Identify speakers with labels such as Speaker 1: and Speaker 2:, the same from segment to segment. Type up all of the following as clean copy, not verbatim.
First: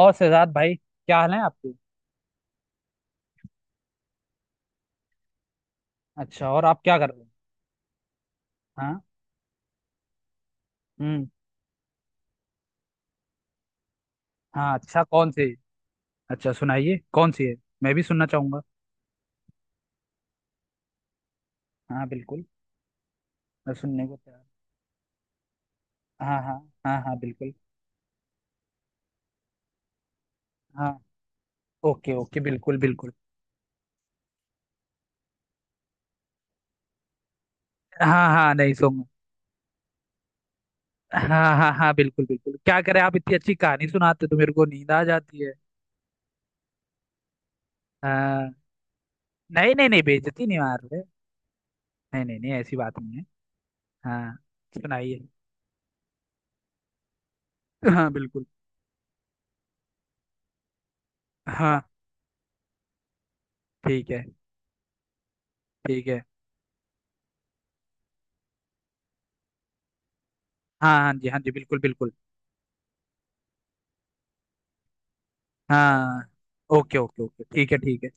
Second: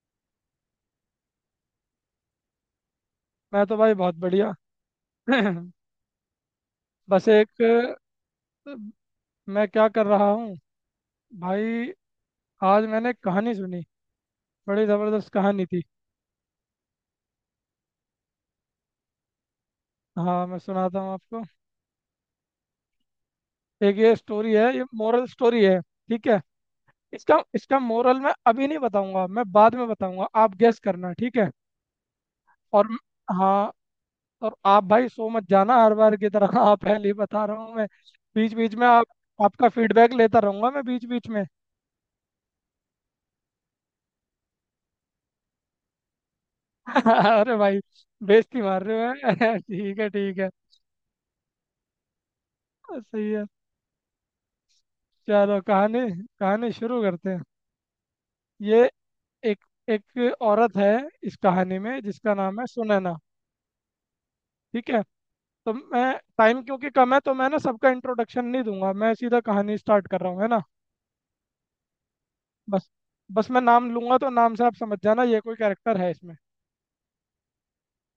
Speaker 1: और शहजाद भाई, क्या हाल है आपके।
Speaker 2: मैं तो भाई बहुत बढ़िया।
Speaker 1: अच्छा, और आप क्या कर रहे हो।
Speaker 2: बस एक,
Speaker 1: हाँ।
Speaker 2: मैं क्या कर रहा हूँ
Speaker 1: हम्म।
Speaker 2: भाई। आज मैंने एक कहानी सुनी।
Speaker 1: हाँ,
Speaker 2: बड़ी
Speaker 1: अच्छा
Speaker 2: ज़बरदस्त
Speaker 1: कौन सी।
Speaker 2: कहानी थी।
Speaker 1: अच्छा सुनाइए कौन सी है। मैं भी सुनना चाहूंगा।
Speaker 2: हाँ, मैं सुनाता हूँ आपको।
Speaker 1: हाँ बिल्कुल। मैं
Speaker 2: एक
Speaker 1: सुनने
Speaker 2: ये
Speaker 1: को तैयार
Speaker 2: स्टोरी है, ये मोरल स्टोरी है,
Speaker 1: हूं।
Speaker 2: ठीक
Speaker 1: हाँ
Speaker 2: है।
Speaker 1: हाँ। हाँ हाँ
Speaker 2: इसका
Speaker 1: बिल्कुल।
Speaker 2: इसका मोरल मैं अभी नहीं बताऊंगा, मैं बाद में बताऊंगा। आप गेस
Speaker 1: हाँ,
Speaker 2: करना, ठीक है।
Speaker 1: ओके ओके बिल्कुल
Speaker 2: और म-
Speaker 1: बिल्कुल।
Speaker 2: हाँ। और आप भाई सो मत जाना हर बार की तरह। हाँ, पहले ही बता रहा हूँ मैं।
Speaker 1: हाँ
Speaker 2: बीच
Speaker 1: हाँ, नहीं
Speaker 2: बीच में
Speaker 1: सोऊंगा।
Speaker 2: आप आपका फीडबैक लेता रहूंगा मैं बीच बीच में।
Speaker 1: हाँ हाँ हाँ बिल्कुल बिल्कुल, क्या करें, आप इतनी अच्छी कहानी सुनाते हो तो मेरे को नींद आ जाती है।
Speaker 2: अरे भाई,
Speaker 1: हाँ।
Speaker 2: बेइज्जती मार रहे हो? हैं?
Speaker 1: नहीं नहीं
Speaker 2: ठीक
Speaker 1: नहीं,
Speaker 2: है, ठीक
Speaker 1: बेइज्जती
Speaker 2: है।
Speaker 1: नहीं मार रहे। नहीं नहीं नहीं, ऐसी बात नहीं है।
Speaker 2: सही है।
Speaker 1: हाँ। सुनाइए।
Speaker 2: चलो, कहानी कहानी शुरू करते हैं।
Speaker 1: हाँ बिल्कुल।
Speaker 2: ये एक एक औरत है इस कहानी
Speaker 1: हाँ
Speaker 2: में, जिसका नाम है सुनैना।
Speaker 1: ठीक है
Speaker 2: ठीक है। तो मैं
Speaker 1: ठीक है।
Speaker 2: टाइम क्योंकि कम है, तो मैं ना सबका इंट्रोडक्शन नहीं दूंगा, मैं सीधा कहानी स्टार्ट कर रहा हूँ, है ना।
Speaker 1: हाँ हाँ जी हाँ जी बिल्कुल बिल्कुल।
Speaker 2: बस बस मैं नाम लूंगा तो नाम से आप समझ जाना ये कोई कैरेक्टर है
Speaker 1: हाँ,
Speaker 2: इसमें।
Speaker 1: ओके ओके ओके ठीक है ठीक है।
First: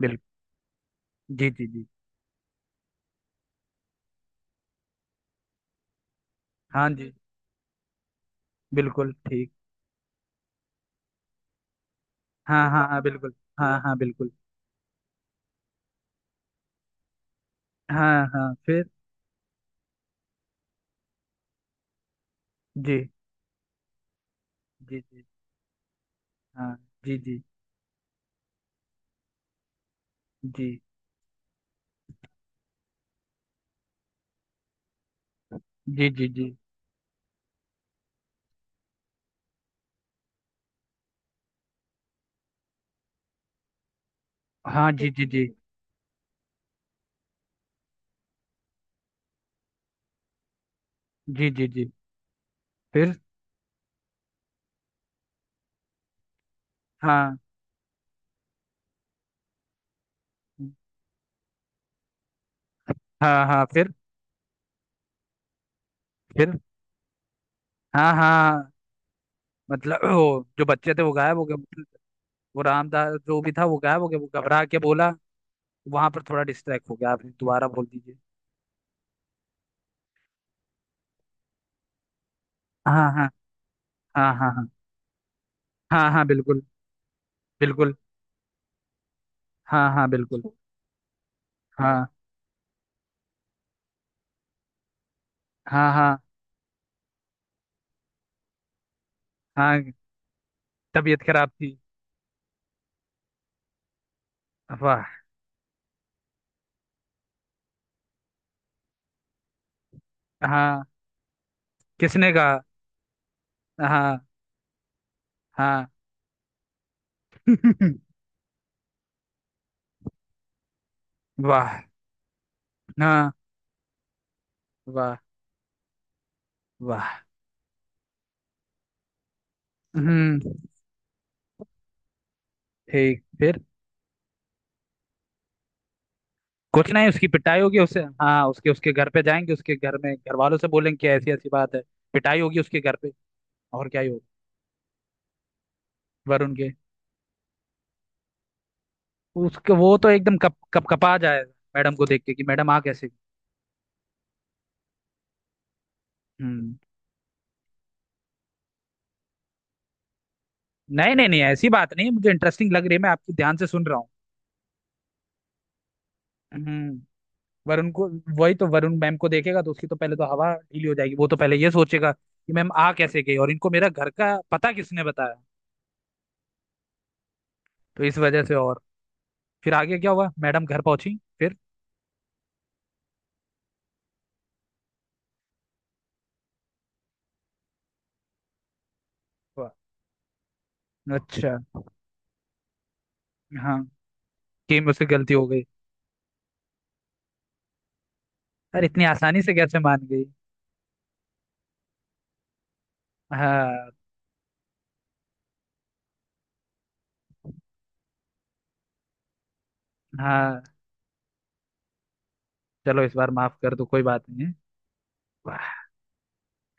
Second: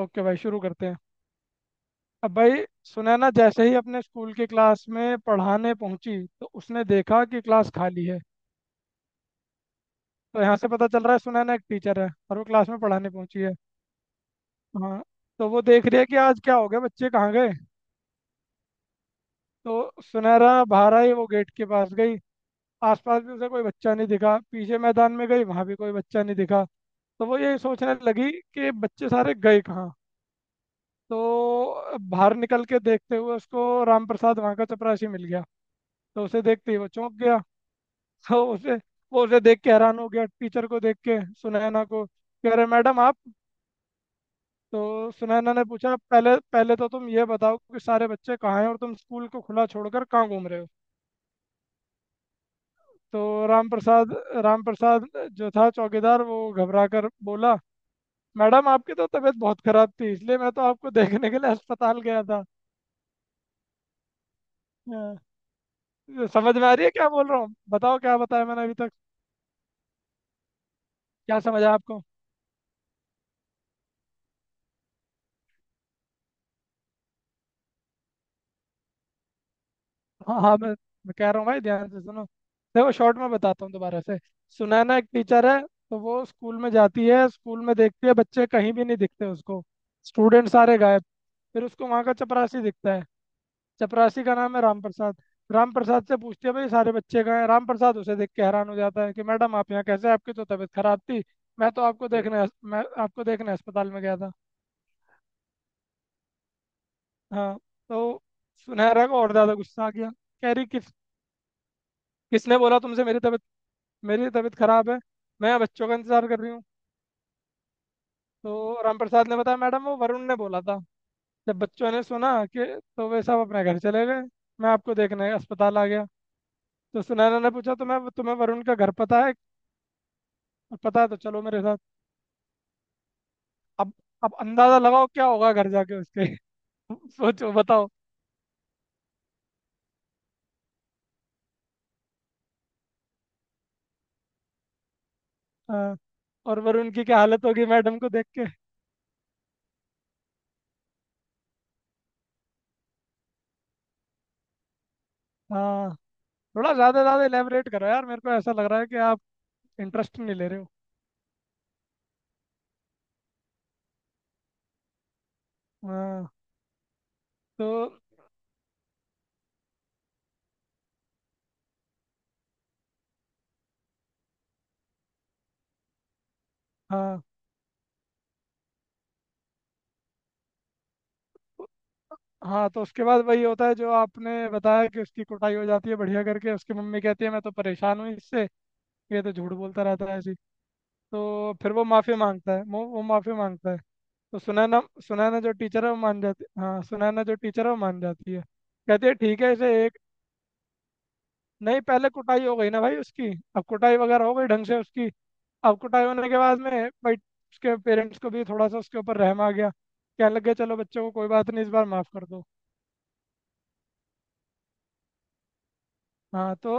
Speaker 1: बिल्कुल।
Speaker 2: ओके भाई, शुरू करते हैं।
Speaker 1: जी जी जी।
Speaker 2: अब भाई सुनैना जैसे ही अपने स्कूल की क्लास में पढ़ाने पहुंची तो उसने
Speaker 1: हाँ जी।
Speaker 2: देखा कि क्लास खाली है।
Speaker 1: बिल्कुल ठीक।
Speaker 2: तो यहाँ से पता चल रहा है सुनैना एक टीचर है और वो
Speaker 1: हाँ
Speaker 2: क्लास में
Speaker 1: हाँ हाँ
Speaker 2: पढ़ाने
Speaker 1: बिल्कुल।
Speaker 2: पहुंची है।
Speaker 1: हाँ हाँ बिल्कुल।
Speaker 2: हाँ। तो वो देख रही है कि आज क्या हो गया, बच्चे कहाँ गए।
Speaker 1: हाँ हाँ, फिर।
Speaker 2: तो सुनहरा बहारा ही वो गेट के पास गई,
Speaker 1: जी
Speaker 2: आसपास भी उसे कोई बच्चा नहीं दिखा, पीछे
Speaker 1: जी
Speaker 2: मैदान
Speaker 1: जी।
Speaker 2: में गई, वहां भी कोई बच्चा नहीं दिखा।
Speaker 1: हाँ। जी
Speaker 2: तो वो
Speaker 1: जी
Speaker 2: यही सोचने लगी कि बच्चे सारे गए कहाँ।
Speaker 1: जी।
Speaker 2: तो बाहर निकल के देखते हुए उसको राम प्रसाद वहाँ का चपरासी मिल गया।
Speaker 1: जी।
Speaker 2: तो
Speaker 1: जी
Speaker 2: उसे
Speaker 1: जी
Speaker 2: देखते ही वो चौंक गया। तो उसे वो उसे देख के हैरान हो गया टीचर को देख के, सुनैना को कह रहे, मैडम आप। तो
Speaker 1: हाँ। जी जी जी।
Speaker 2: सुनैना ने पूछा, पहले पहले तो तुम ये बताओ कि सारे बच्चे कहाँ हैं और तुम स्कूल को खुला छोड़कर कहाँ घूम रहे हो।
Speaker 1: जी जी जी। फिर।
Speaker 2: तो राम प्रसाद राम प्रसाद जो था चौकीदार वो घबरा कर
Speaker 1: हाँ
Speaker 2: बोला, मैडम आपकी तो तबीयत बहुत खराब थी, इसलिए मैं तो आपको देखने के लिए अस्पताल गया था।
Speaker 1: हाँ। हाँ, फिर।
Speaker 2: हाँ, समझ
Speaker 1: फिर।
Speaker 2: में आ रही है क्या बोल रहा हूँ, बताओ
Speaker 1: हाँ
Speaker 2: क्या बताया मैंने
Speaker 1: हाँ,
Speaker 2: अभी तक,
Speaker 1: मतलब वो जो बच्चे थे वो गायब
Speaker 2: क्या
Speaker 1: हो
Speaker 2: समझा
Speaker 1: गए।
Speaker 2: आपको।
Speaker 1: वो रामदास जो भी था वो गायब हो गया, वो घबरा के बोला। वहां पर थोड़ा डिस्ट्रैक्ट हो गया, आप दोबारा बोल दीजिए।
Speaker 2: हाँ हाँ। मैं कह रहा हूँ भाई, ध्यान से सुनो। देखो,
Speaker 1: हाँ
Speaker 2: शॉर्ट
Speaker 1: हाँ।
Speaker 2: में बताता हूँ दोबारा से।
Speaker 1: हाँ हाँ।
Speaker 2: सुनैना एक टीचर है। तो
Speaker 1: हाँ हाँ
Speaker 2: वो
Speaker 1: हाँ
Speaker 2: स्कूल
Speaker 1: बिल्कुल।
Speaker 2: में जाती है, स्कूल में
Speaker 1: बिल्कुल।
Speaker 2: देखती है बच्चे कहीं भी नहीं दिखते उसको।
Speaker 1: हाँ हाँ बिल्कुल।
Speaker 2: स्टूडेंट सारे गायब। फिर उसको वहाँ
Speaker 1: हाँ
Speaker 2: का चपरासी दिखता है। चपरासी का नाम है राम प्रसाद। राम
Speaker 1: हाँ।
Speaker 2: प्रसाद से
Speaker 1: हाँ।
Speaker 2: पूछती है, भाई सारे बच्चे कहाँ हैं। राम प्रसाद उसे देख के हैरान हो जाता है कि मैडम आप यहाँ
Speaker 1: हाँ
Speaker 2: कैसे, आपकी तो तबीयत खराब
Speaker 1: तबीयत
Speaker 2: थी।
Speaker 1: खराब थी।
Speaker 2: मैं आपको देखने अस्पताल में गया था।
Speaker 1: वाह।
Speaker 2: हाँ। तो सुनहरा को और ज्यादा गुस्सा आ गया। कह रही
Speaker 1: हाँ।
Speaker 2: किस
Speaker 1: किसने
Speaker 2: किसने
Speaker 1: कहा।
Speaker 2: बोला तुमसे मेरी तबीयत, मेरी
Speaker 1: हाँ।
Speaker 2: तो तबीयत खराब है। मैं यहाँ
Speaker 1: हाँ।
Speaker 2: बच्चों का इंतजार कर रही हूँ। तो राम प्रसाद ने बताया, मैडम वो वरुण ने बोला था, जब
Speaker 1: वाह।
Speaker 2: बच्चों ने सुना कि, तो वे
Speaker 1: हाँ।
Speaker 2: सब अपने घर चले गए। मैं आपको
Speaker 1: वाह।
Speaker 2: देखने अस्पताल आ गया। तो
Speaker 1: वाह।
Speaker 2: सुनैना ने पूछा, तो मैं तुम्हें वरुण का घर पता है?
Speaker 1: हम्म।
Speaker 2: पता है तो चलो मेरे साथ।
Speaker 1: ठीक, फिर।
Speaker 2: अब अब अंदाजा लगाओ क्या होगा घर जाके उसके।
Speaker 1: कुछ नहीं, उसकी
Speaker 2: सोचो,
Speaker 1: पिटाई होगी
Speaker 2: बताओ।
Speaker 1: उसे, हाँ, उसके उसके घर पे जाएंगे, उसके घर में घर वालों से बोलेंगे कि ऐसी ऐसी बात है। पिटाई होगी उसके घर पे। और क्या ही होगा।
Speaker 2: हाँ।
Speaker 1: वरुण
Speaker 2: और
Speaker 1: के।
Speaker 2: वरुण की क्या हालत होगी मैडम को देख के।
Speaker 1: उसके, वो तो एकदम कप कप कपा जाएगा मैडम को देख के, कि मैडम आ कैसे।
Speaker 2: हाँ। थोड़ा
Speaker 1: हम्म।
Speaker 2: ज़्यादा ज़्यादा इलेबरेट करो यार, मेरे को ऐसा लग रहा है कि आप इंटरेस्ट नहीं ले रहे हो।
Speaker 1: नहीं नहीं नहीं, ऐसी बात नहीं, मुझे इंटरेस्टिंग लग रही है, मैं आपकी ध्यान से सुन रहा हूँ।
Speaker 2: हाँ।
Speaker 1: हम्म।
Speaker 2: तो,
Speaker 1: वरुण को। वही तो, वरुण मैम को देखेगा तो उसकी तो पहले तो हवा ढीली हो जाएगी, वो तो पहले ये सोचेगा कि मैम आ कैसे गई और इनको मेरा घर का पता किसने बताया।
Speaker 2: हाँ
Speaker 1: तो इस वजह से और, फिर आगे क्या हुआ मैडम घर पहुंची फिर।
Speaker 2: हाँ। तो उसके बाद वही होता है जो आपने बताया, कि उसकी कुटाई हो जाती है बढ़िया करके। उसकी मम्मी कहती है मैं तो परेशान हूँ इससे, ये तो झूठ
Speaker 1: हुआ।
Speaker 2: बोलता रहता है ऐसी। तो
Speaker 1: अच्छा।
Speaker 2: फिर वो माफी मांगता है, वो माफी मांगता है।
Speaker 1: हाँ,
Speaker 2: तो
Speaker 1: कि
Speaker 2: सुनैना
Speaker 1: मुझसे गलती
Speaker 2: सुनैना
Speaker 1: हो
Speaker 2: जो
Speaker 1: गई।
Speaker 2: टीचर है वो मान जाती हाँ, सुनैना जो टीचर है वो मान जाती है।
Speaker 1: अरे इतनी
Speaker 2: कहती है ठीक
Speaker 1: आसानी
Speaker 2: है
Speaker 1: से
Speaker 2: इसे
Speaker 1: कैसे
Speaker 2: एक,
Speaker 1: मान गई।
Speaker 2: नहीं पहले कुटाई हो गई ना भाई उसकी। अब
Speaker 1: हाँ।
Speaker 2: कुटाई वगैरह हो गई ढंग से उसकी। अब कुटाई होने के बाद में, भाई उसके पेरेंट्स को भी थोड़ा सा उसके ऊपर रहम आ गया। कहने लग गया,
Speaker 1: हाँ,
Speaker 2: चलो बच्चों को कोई बात नहीं, इस बार माफ कर दो।
Speaker 1: चलो इस बार माफ कर दो, कोई बात नहीं है। वाह।
Speaker 2: हाँ।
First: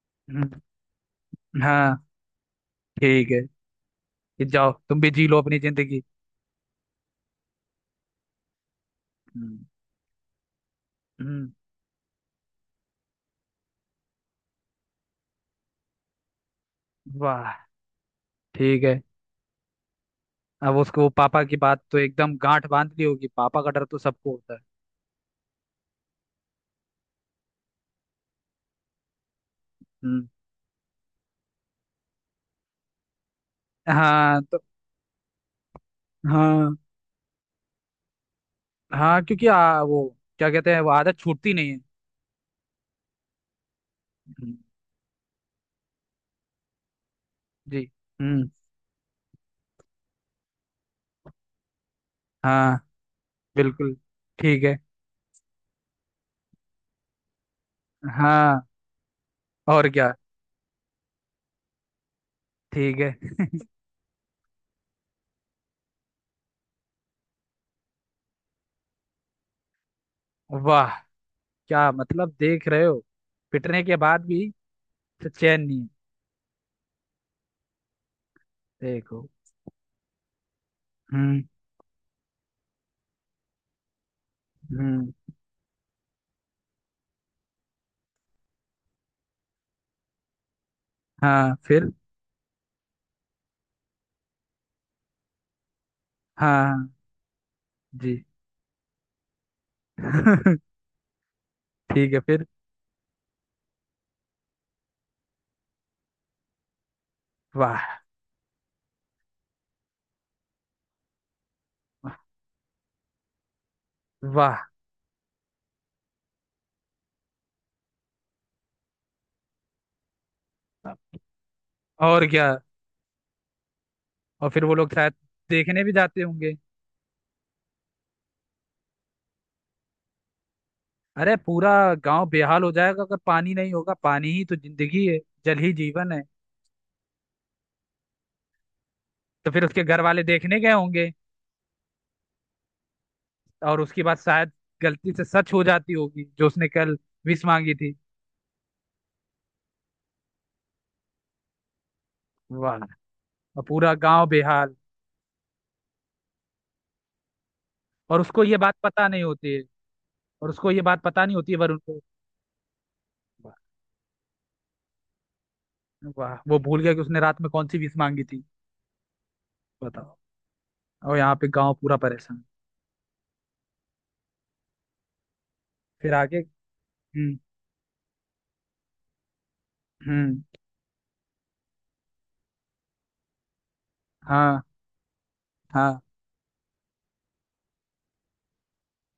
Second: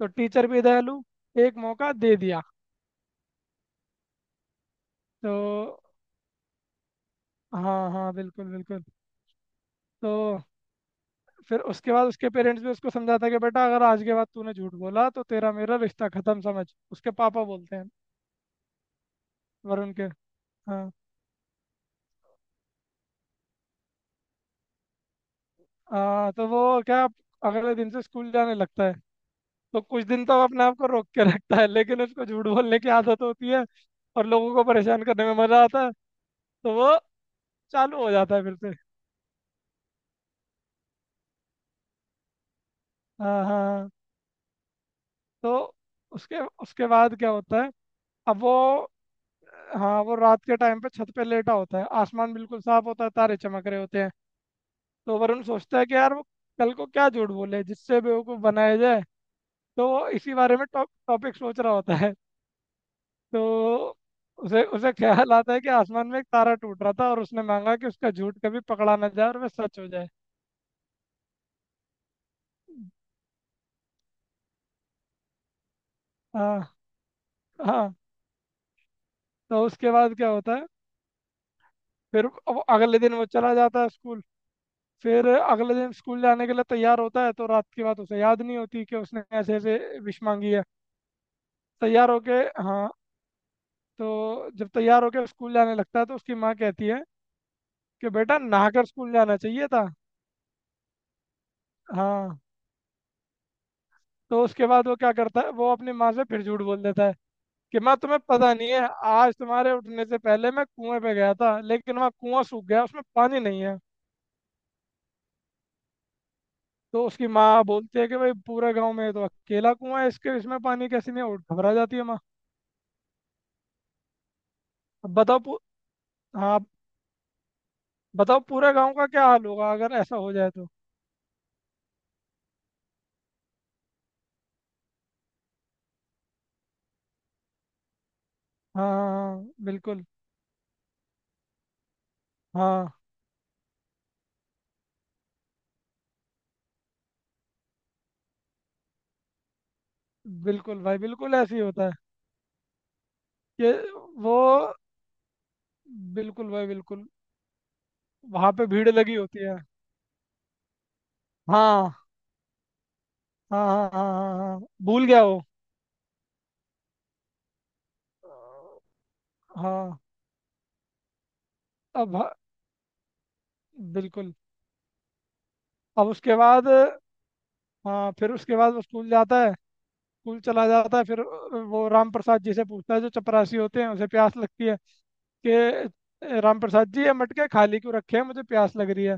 Speaker 2: तो टीचर
Speaker 1: हम्म।
Speaker 2: भी दयालु, एक मौका
Speaker 1: हाँ
Speaker 2: दे दिया।
Speaker 1: ठीक है, ये जाओ तुम भी जी लो अपनी
Speaker 2: तो,
Speaker 1: जिंदगी।
Speaker 2: हाँ हाँ, बिल्कुल बिल्कुल।
Speaker 1: हम्म।
Speaker 2: तो
Speaker 1: हम्म।
Speaker 2: फिर उसके बाद उसके पेरेंट्स भी उसको समझाता कि बेटा अगर आज के बाद तूने झूठ बोला तो तेरा मेरा रिश्ता खत्म समझ, उसके पापा
Speaker 1: वाह।
Speaker 2: बोलते हैं,
Speaker 1: ठीक है।
Speaker 2: वरुण के।
Speaker 1: अब
Speaker 2: हाँ।
Speaker 1: उसको पापा की बात तो एकदम गांठ बांध ली होगी, पापा का डर तो सबको होता है।
Speaker 2: हाँ तो वो क्या अगले दिन से स्कूल जाने लगता है। तो कुछ दिन
Speaker 1: हम्म।
Speaker 2: तो वो अपने आप को रोक के रखता है, लेकिन उसको झूठ बोलने की आदत होती है और
Speaker 1: हाँ,
Speaker 2: लोगों
Speaker 1: तो।
Speaker 2: को परेशान करने में मजा आता है। तो
Speaker 1: हाँ
Speaker 2: वो चालू हो जाता है फिर से।
Speaker 1: हाँ, क्योंकि वो क्या कहते हैं, वो आदत छूटती नहीं है।
Speaker 2: हाँ हाँ हाँ।
Speaker 1: हम्म।
Speaker 2: तो उसके उसके बाद क्या होता है।
Speaker 1: जी।
Speaker 2: अब
Speaker 1: हम्म।
Speaker 2: वो हाँ, वो रात के टाइम पे छत पे लेटा होता है, आसमान बिल्कुल
Speaker 1: हाँ
Speaker 2: साफ होता है, तारे चमक रहे
Speaker 1: बिल्कुल।
Speaker 2: होते हैं।
Speaker 1: ठीक है।
Speaker 2: तो वरुण सोचता है कि यार वो कल को क्या झूठ बोले जिससे बेवकूफ़
Speaker 1: हाँ
Speaker 2: बनाया जाए।
Speaker 1: और
Speaker 2: तो वो
Speaker 1: क्या।
Speaker 2: इसी बारे में टॉपिक सोच रहा होता है।
Speaker 1: ठीक है।
Speaker 2: तो उसे उसे ख्याल आता है कि आसमान में एक तारा टूट रहा था और उसने मांगा कि उसका झूठ कभी पकड़ा ना जाए और वह सच हो जाए।
Speaker 1: वाह, क्या मतलब देख रहे हो, पिटने के बाद भी तो चैन नहीं है।
Speaker 2: हाँ हाँ।
Speaker 1: देखो।
Speaker 2: तो उसके बाद क्या होता है।
Speaker 1: हम्म।
Speaker 2: फिर अब अगले दिन वो चला जाता है स्कूल।
Speaker 1: हम्म।
Speaker 2: फिर अगले दिन स्कूल जाने के लिए तैयार होता है तो रात की बात उसे याद नहीं होती कि उसने ऐसे ऐसे विश मांगी है।
Speaker 1: हाँ, फिर।
Speaker 2: तैयार होके, हाँ। तो जब तैयार होके स्कूल जाने लगता है तो उसकी माँ
Speaker 1: हाँ
Speaker 2: कहती
Speaker 1: हाँ,
Speaker 2: है कि
Speaker 1: जी।
Speaker 2: बेटा नहाकर स्कूल जाना चाहिए था।
Speaker 1: ठीक है,
Speaker 2: हाँ।
Speaker 1: फिर।
Speaker 2: तो उसके बाद वो क्या करता है, वो अपनी माँ से फिर झूठ बोल देता है कि माँ
Speaker 1: वाह।
Speaker 2: तुम्हें पता नहीं है, आज तुम्हारे उठने से पहले मैं कुएं पे गया था लेकिन वहाँ कुआं सूख गया, उसमें पानी नहीं है।
Speaker 1: वाह।
Speaker 2: तो उसकी माँ बोलती है कि भाई पूरे गाँव में ये तो अकेला कुआं है, इसके इसमें पानी कैसे नहीं है? और घबरा जाती है माँ।
Speaker 1: और क्या, और फिर वो लोग शायद
Speaker 2: अब बताओ,
Speaker 1: देखने भी जाते होंगे।
Speaker 2: हाँ। बताओ पूरे गांव का क्या हाल होगा अगर ऐसा हो जाए तो।
Speaker 1: अरे पूरा गांव बेहाल हो जाएगा अगर पानी नहीं होगा, पानी ही तो जिंदगी है। जल ही जीवन है।
Speaker 2: हाँ हाँ
Speaker 1: तो
Speaker 2: हाँ,
Speaker 1: फिर उसके घर
Speaker 2: बिल्कुल।
Speaker 1: वाले देखने गए होंगे,
Speaker 2: हाँ,
Speaker 1: और उसके बाद शायद गलती से सच हो जाती होगी जो उसने कल विश मांगी थी।
Speaker 2: बिल्कुल भाई, बिल्कुल ऐसे ही होता है
Speaker 1: वाह। और
Speaker 2: कि
Speaker 1: पूरा गांव
Speaker 2: वो,
Speaker 1: बेहाल।
Speaker 2: बिल्कुल भाई, बिल्कुल।
Speaker 1: और उसको
Speaker 2: वहां
Speaker 1: ये
Speaker 2: पे
Speaker 1: बात
Speaker 2: भीड़
Speaker 1: पता
Speaker 2: लगी
Speaker 1: नहीं
Speaker 2: होती
Speaker 1: होती
Speaker 2: है।
Speaker 1: है। और उसको ये बात पता नहीं होती है, पर
Speaker 2: हाँ
Speaker 1: उनको। वाह।
Speaker 2: हाँ हाँ हाँ हाँ हाँ, भूल गया वो।
Speaker 1: वाह, वो भूल गया कि उसने रात में कौन सी विश मांगी थी।
Speaker 2: हाँ।
Speaker 1: बताओ। और यहाँ पे गांव पूरा
Speaker 2: अब,
Speaker 1: परेशान।
Speaker 2: बिल्कुल। अब
Speaker 1: फिर
Speaker 2: उसके
Speaker 1: आगे।
Speaker 2: बाद,
Speaker 1: हम्म।
Speaker 2: हाँ, फिर उसके बाद वो स्कूल जाता है। स्कूल
Speaker 1: हम्म।
Speaker 2: चला जाता है फिर। वो राम प्रसाद जी से पूछता है, जो चपरासी होते हैं, उसे प्यास
Speaker 1: हाँ
Speaker 2: लगती है,
Speaker 1: हाँ।
Speaker 2: कि राम प्रसाद जी ये मटके खाली क्यों रखे हैं, मुझे प्यास लग रही है।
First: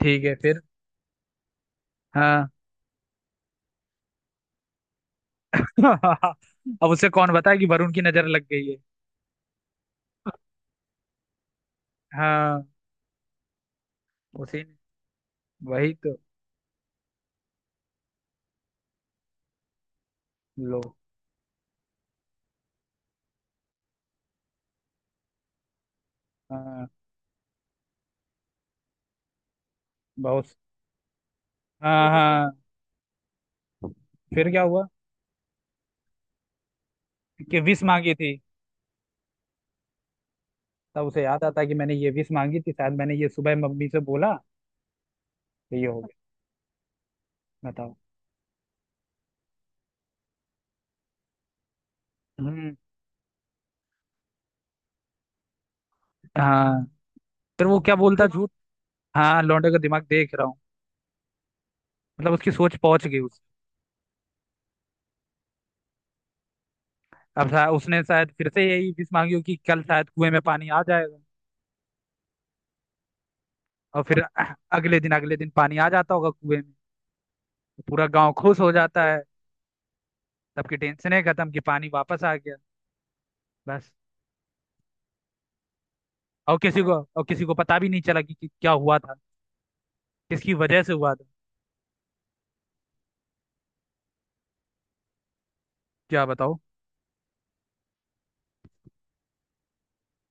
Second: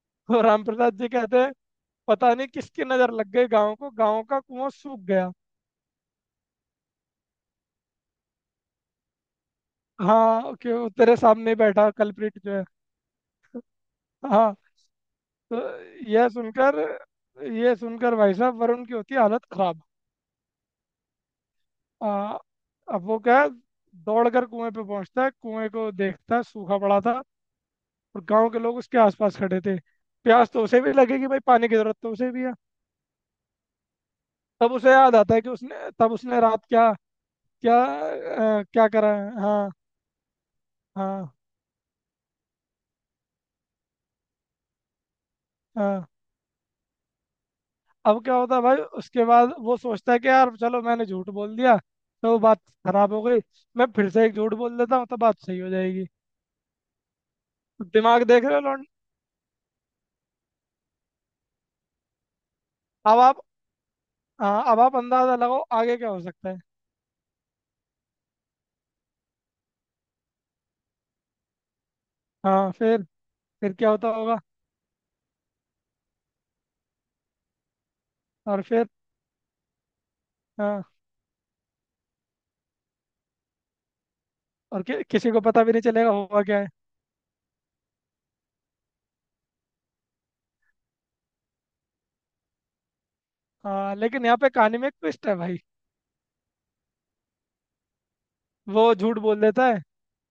Speaker 1: ठीक है,
Speaker 2: तो
Speaker 1: फिर।
Speaker 2: रामप्रसाद जी कहते हैं, पता नहीं
Speaker 1: हाँ।
Speaker 2: किसकी नजर लग गई गांव को, गांव का कुआं सूख गया।
Speaker 1: अब उसे कौन बताए कि वरुण की नजर लग गई है।
Speaker 2: हाँ क्यों, तेरे सामने ही बैठा कल्प्रिट जो
Speaker 1: हाँ।
Speaker 2: है। हाँ।
Speaker 1: उसी ने।
Speaker 2: तो
Speaker 1: वही तो।
Speaker 2: यह सुनकर, यह सुनकर भाई साहब वरुण की होती है हालत खराब।
Speaker 1: लो।
Speaker 2: आ, अब वो क्या है, दौड़ कर कुएं पे पहुंचता है, कुएं को देखता है, सूखा
Speaker 1: हाँ।
Speaker 2: पड़ा था और गांव के लोग उसके आसपास खड़े थे। प्यास
Speaker 1: बहुत।
Speaker 2: तो उसे भी लगेगी भाई, पानी की जरूरत
Speaker 1: हाँ
Speaker 2: तो उसे भी
Speaker 1: हाँ,
Speaker 2: है।
Speaker 1: फिर क्या
Speaker 2: तब
Speaker 1: हुआ।
Speaker 2: उसे याद आता है कि उसने, तब उसने रात क्या
Speaker 1: कि
Speaker 2: क्या
Speaker 1: विश मांगी थी।
Speaker 2: क्या करा है। हाँ
Speaker 1: तब उसे
Speaker 2: हाँ
Speaker 1: याद आता कि मैंने ये विश मांगी थी, शायद मैंने ये सुबह मम्मी से बोला तो ये हो
Speaker 2: हाँ।
Speaker 1: गया। बताओ।
Speaker 2: अब क्या होता है भाई, उसके बाद वो सोचता है कि यार चलो मैंने झूठ बोल दिया तो बात
Speaker 1: हम्म।
Speaker 2: खराब हो गई, मैं फिर से एक झूठ बोल देता हूँ तो बात सही हो जाएगी।
Speaker 1: हाँ, फिर वो क्या
Speaker 2: दिमाग
Speaker 1: बोलता
Speaker 2: देख
Speaker 1: झूठ।
Speaker 2: रहे हो लौंड।
Speaker 1: हाँ, लौंडे का दिमाग देख रहा हूँ। मतलब उसकी सोच पहुंच गई
Speaker 2: अब
Speaker 1: उस।
Speaker 2: आप हाँ, अब आप अंदाजा लगाओ आगे क्या हो सकता है।
Speaker 1: उसने शायद फिर से यही विश मांगी हो कि कल शायद कुएं में पानी आ जाएगा।
Speaker 2: हाँ फिर क्या
Speaker 1: और
Speaker 2: होता
Speaker 1: फिर
Speaker 2: होगा।
Speaker 1: अगले दिन पानी आ जाता होगा कुएं में, तो पूरा गांव खुश
Speaker 2: और
Speaker 1: हो
Speaker 2: फिर,
Speaker 1: जाता है। सबकी
Speaker 2: हाँ।
Speaker 1: टेंशन है खत्म, कि पानी वापस आ गया। बस।
Speaker 2: और किसी को पता भी नहीं चलेगा हुआ
Speaker 1: और
Speaker 2: क्या है।
Speaker 1: किसी को, और किसी को पता भी नहीं चला कि क्या हुआ था। किसकी वजह से हुआ था।
Speaker 2: हाँ, लेकिन यहाँ पे कहानी में एक ट्विस्ट है भाई।
Speaker 1: क्या बताओ।
Speaker 2: वो झूठ बोल देता है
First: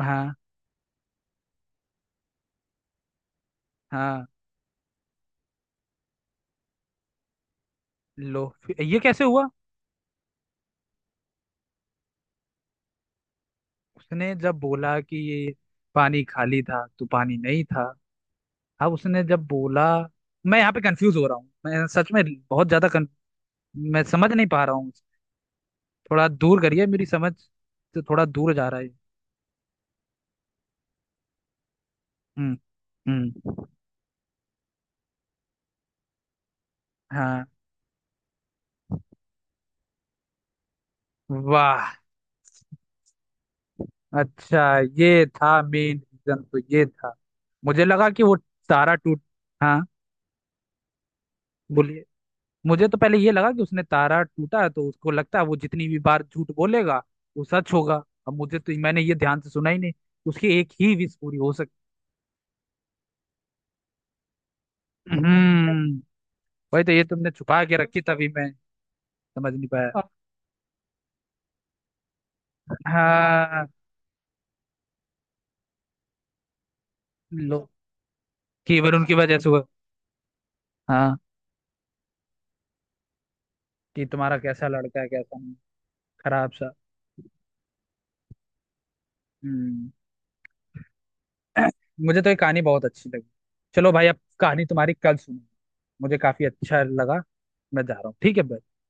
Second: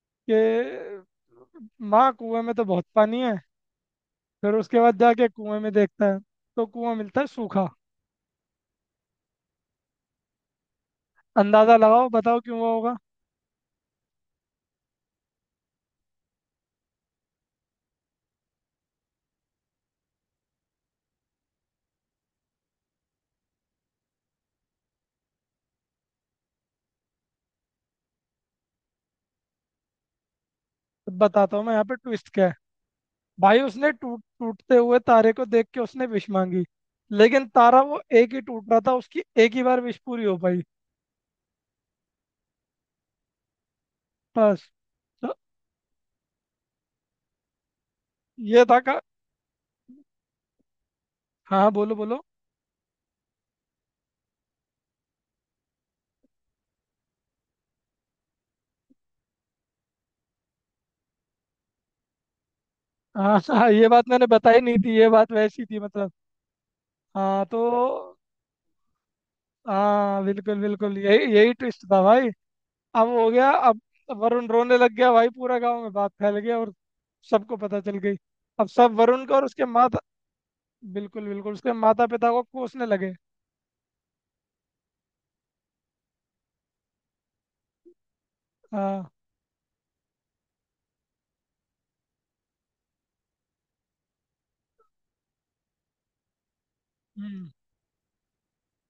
Speaker 1: हाँ।
Speaker 2: कि माँ कुएं में तो बहुत पानी है।
Speaker 1: हाँ।
Speaker 2: फिर उसके बाद जाके कुएं में देखता है तो कुआं मिलता है सूखा।
Speaker 1: लो, फिर ये कैसे हुआ।
Speaker 2: अंदाजा लगाओ, बताओ क्यों हुआ होगा।
Speaker 1: उसने जब बोला कि ये पानी खाली था, तो पानी नहीं था। अब उसने जब बोला, मैं यहाँ पे कंफ्यूज हो रहा हूँ, मैं सच में बहुत ज्यादा कन... मैं समझ नहीं पा रहा हूँ। थोड़ा दूर करिए, मेरी समझ से थोड़ा दूर जा रहा है।
Speaker 2: तो बताता हूँ मैं यहाँ पे ट्विस्ट क्या है
Speaker 1: हम्म।
Speaker 2: भाई।
Speaker 1: हम्म।
Speaker 2: उसने टूटते हुए तारे को देख के उसने विश मांगी,
Speaker 1: हाँ।
Speaker 2: लेकिन तारा वो एक ही टूट रहा था, उसकी एक ही बार विश पूरी हो पाई।
Speaker 1: वाह।
Speaker 2: बस।
Speaker 1: अच्छा, ये
Speaker 2: तो
Speaker 1: था मेन रीजन, तो ये था। मुझे लगा कि वो
Speaker 2: ये था
Speaker 1: तारा
Speaker 2: का।
Speaker 1: टूट। हाँ।
Speaker 2: हाँ, बोलो
Speaker 1: बोलिए।
Speaker 2: बोलो।
Speaker 1: मुझे तो पहले ये लगा कि उसने तारा टूटा है, तो उसको लगता है वो जितनी भी बार झूठ बोलेगा वो सच होगा। अब मुझे तो, मैंने ये ध्यान से सुना ही नहीं, उसकी एक ही विश पूरी हो सकती।
Speaker 2: हाँ हाँ, ये बात मैंने बताई नहीं थी, ये बात वैसी थी
Speaker 1: हम्म।
Speaker 2: मतलब।
Speaker 1: वही तो, ये तुमने
Speaker 2: हाँ।
Speaker 1: छुपा
Speaker 2: तो,
Speaker 1: के रखी तभी मैं समझ नहीं पाया।
Speaker 2: हाँ बिल्कुल बिल्कुल, यही यही ट्विस्ट था भाई। अब हो गया।
Speaker 1: हाँ।
Speaker 2: अब वरुण रोने लग गया भाई, पूरा गांव में बात फैल गया और सबको
Speaker 1: लो।
Speaker 2: पता चल गई। अब
Speaker 1: केवल
Speaker 2: सब
Speaker 1: उनकी
Speaker 2: वरुण को
Speaker 1: वजह
Speaker 2: और
Speaker 1: से हुआ।
Speaker 2: उसके माता,
Speaker 1: हाँ,
Speaker 2: बिल्कुल बिल्कुल उसके माता पिता को कोसने लगे।
Speaker 1: कि तुम्हारा कैसा लड़का है, कैसा नहीं, खराब सा।
Speaker 2: हाँ।
Speaker 1: हम्म। मुझे तो ये कहानी बहुत अच्छी लगी। चलो भाई, अब कहानी तुम्हारी कल सुनो। मुझे काफी अच्छा लगा।
Speaker 2: हम्म।
Speaker 1: मैं जा रहा हूँ, ठीक है भाई।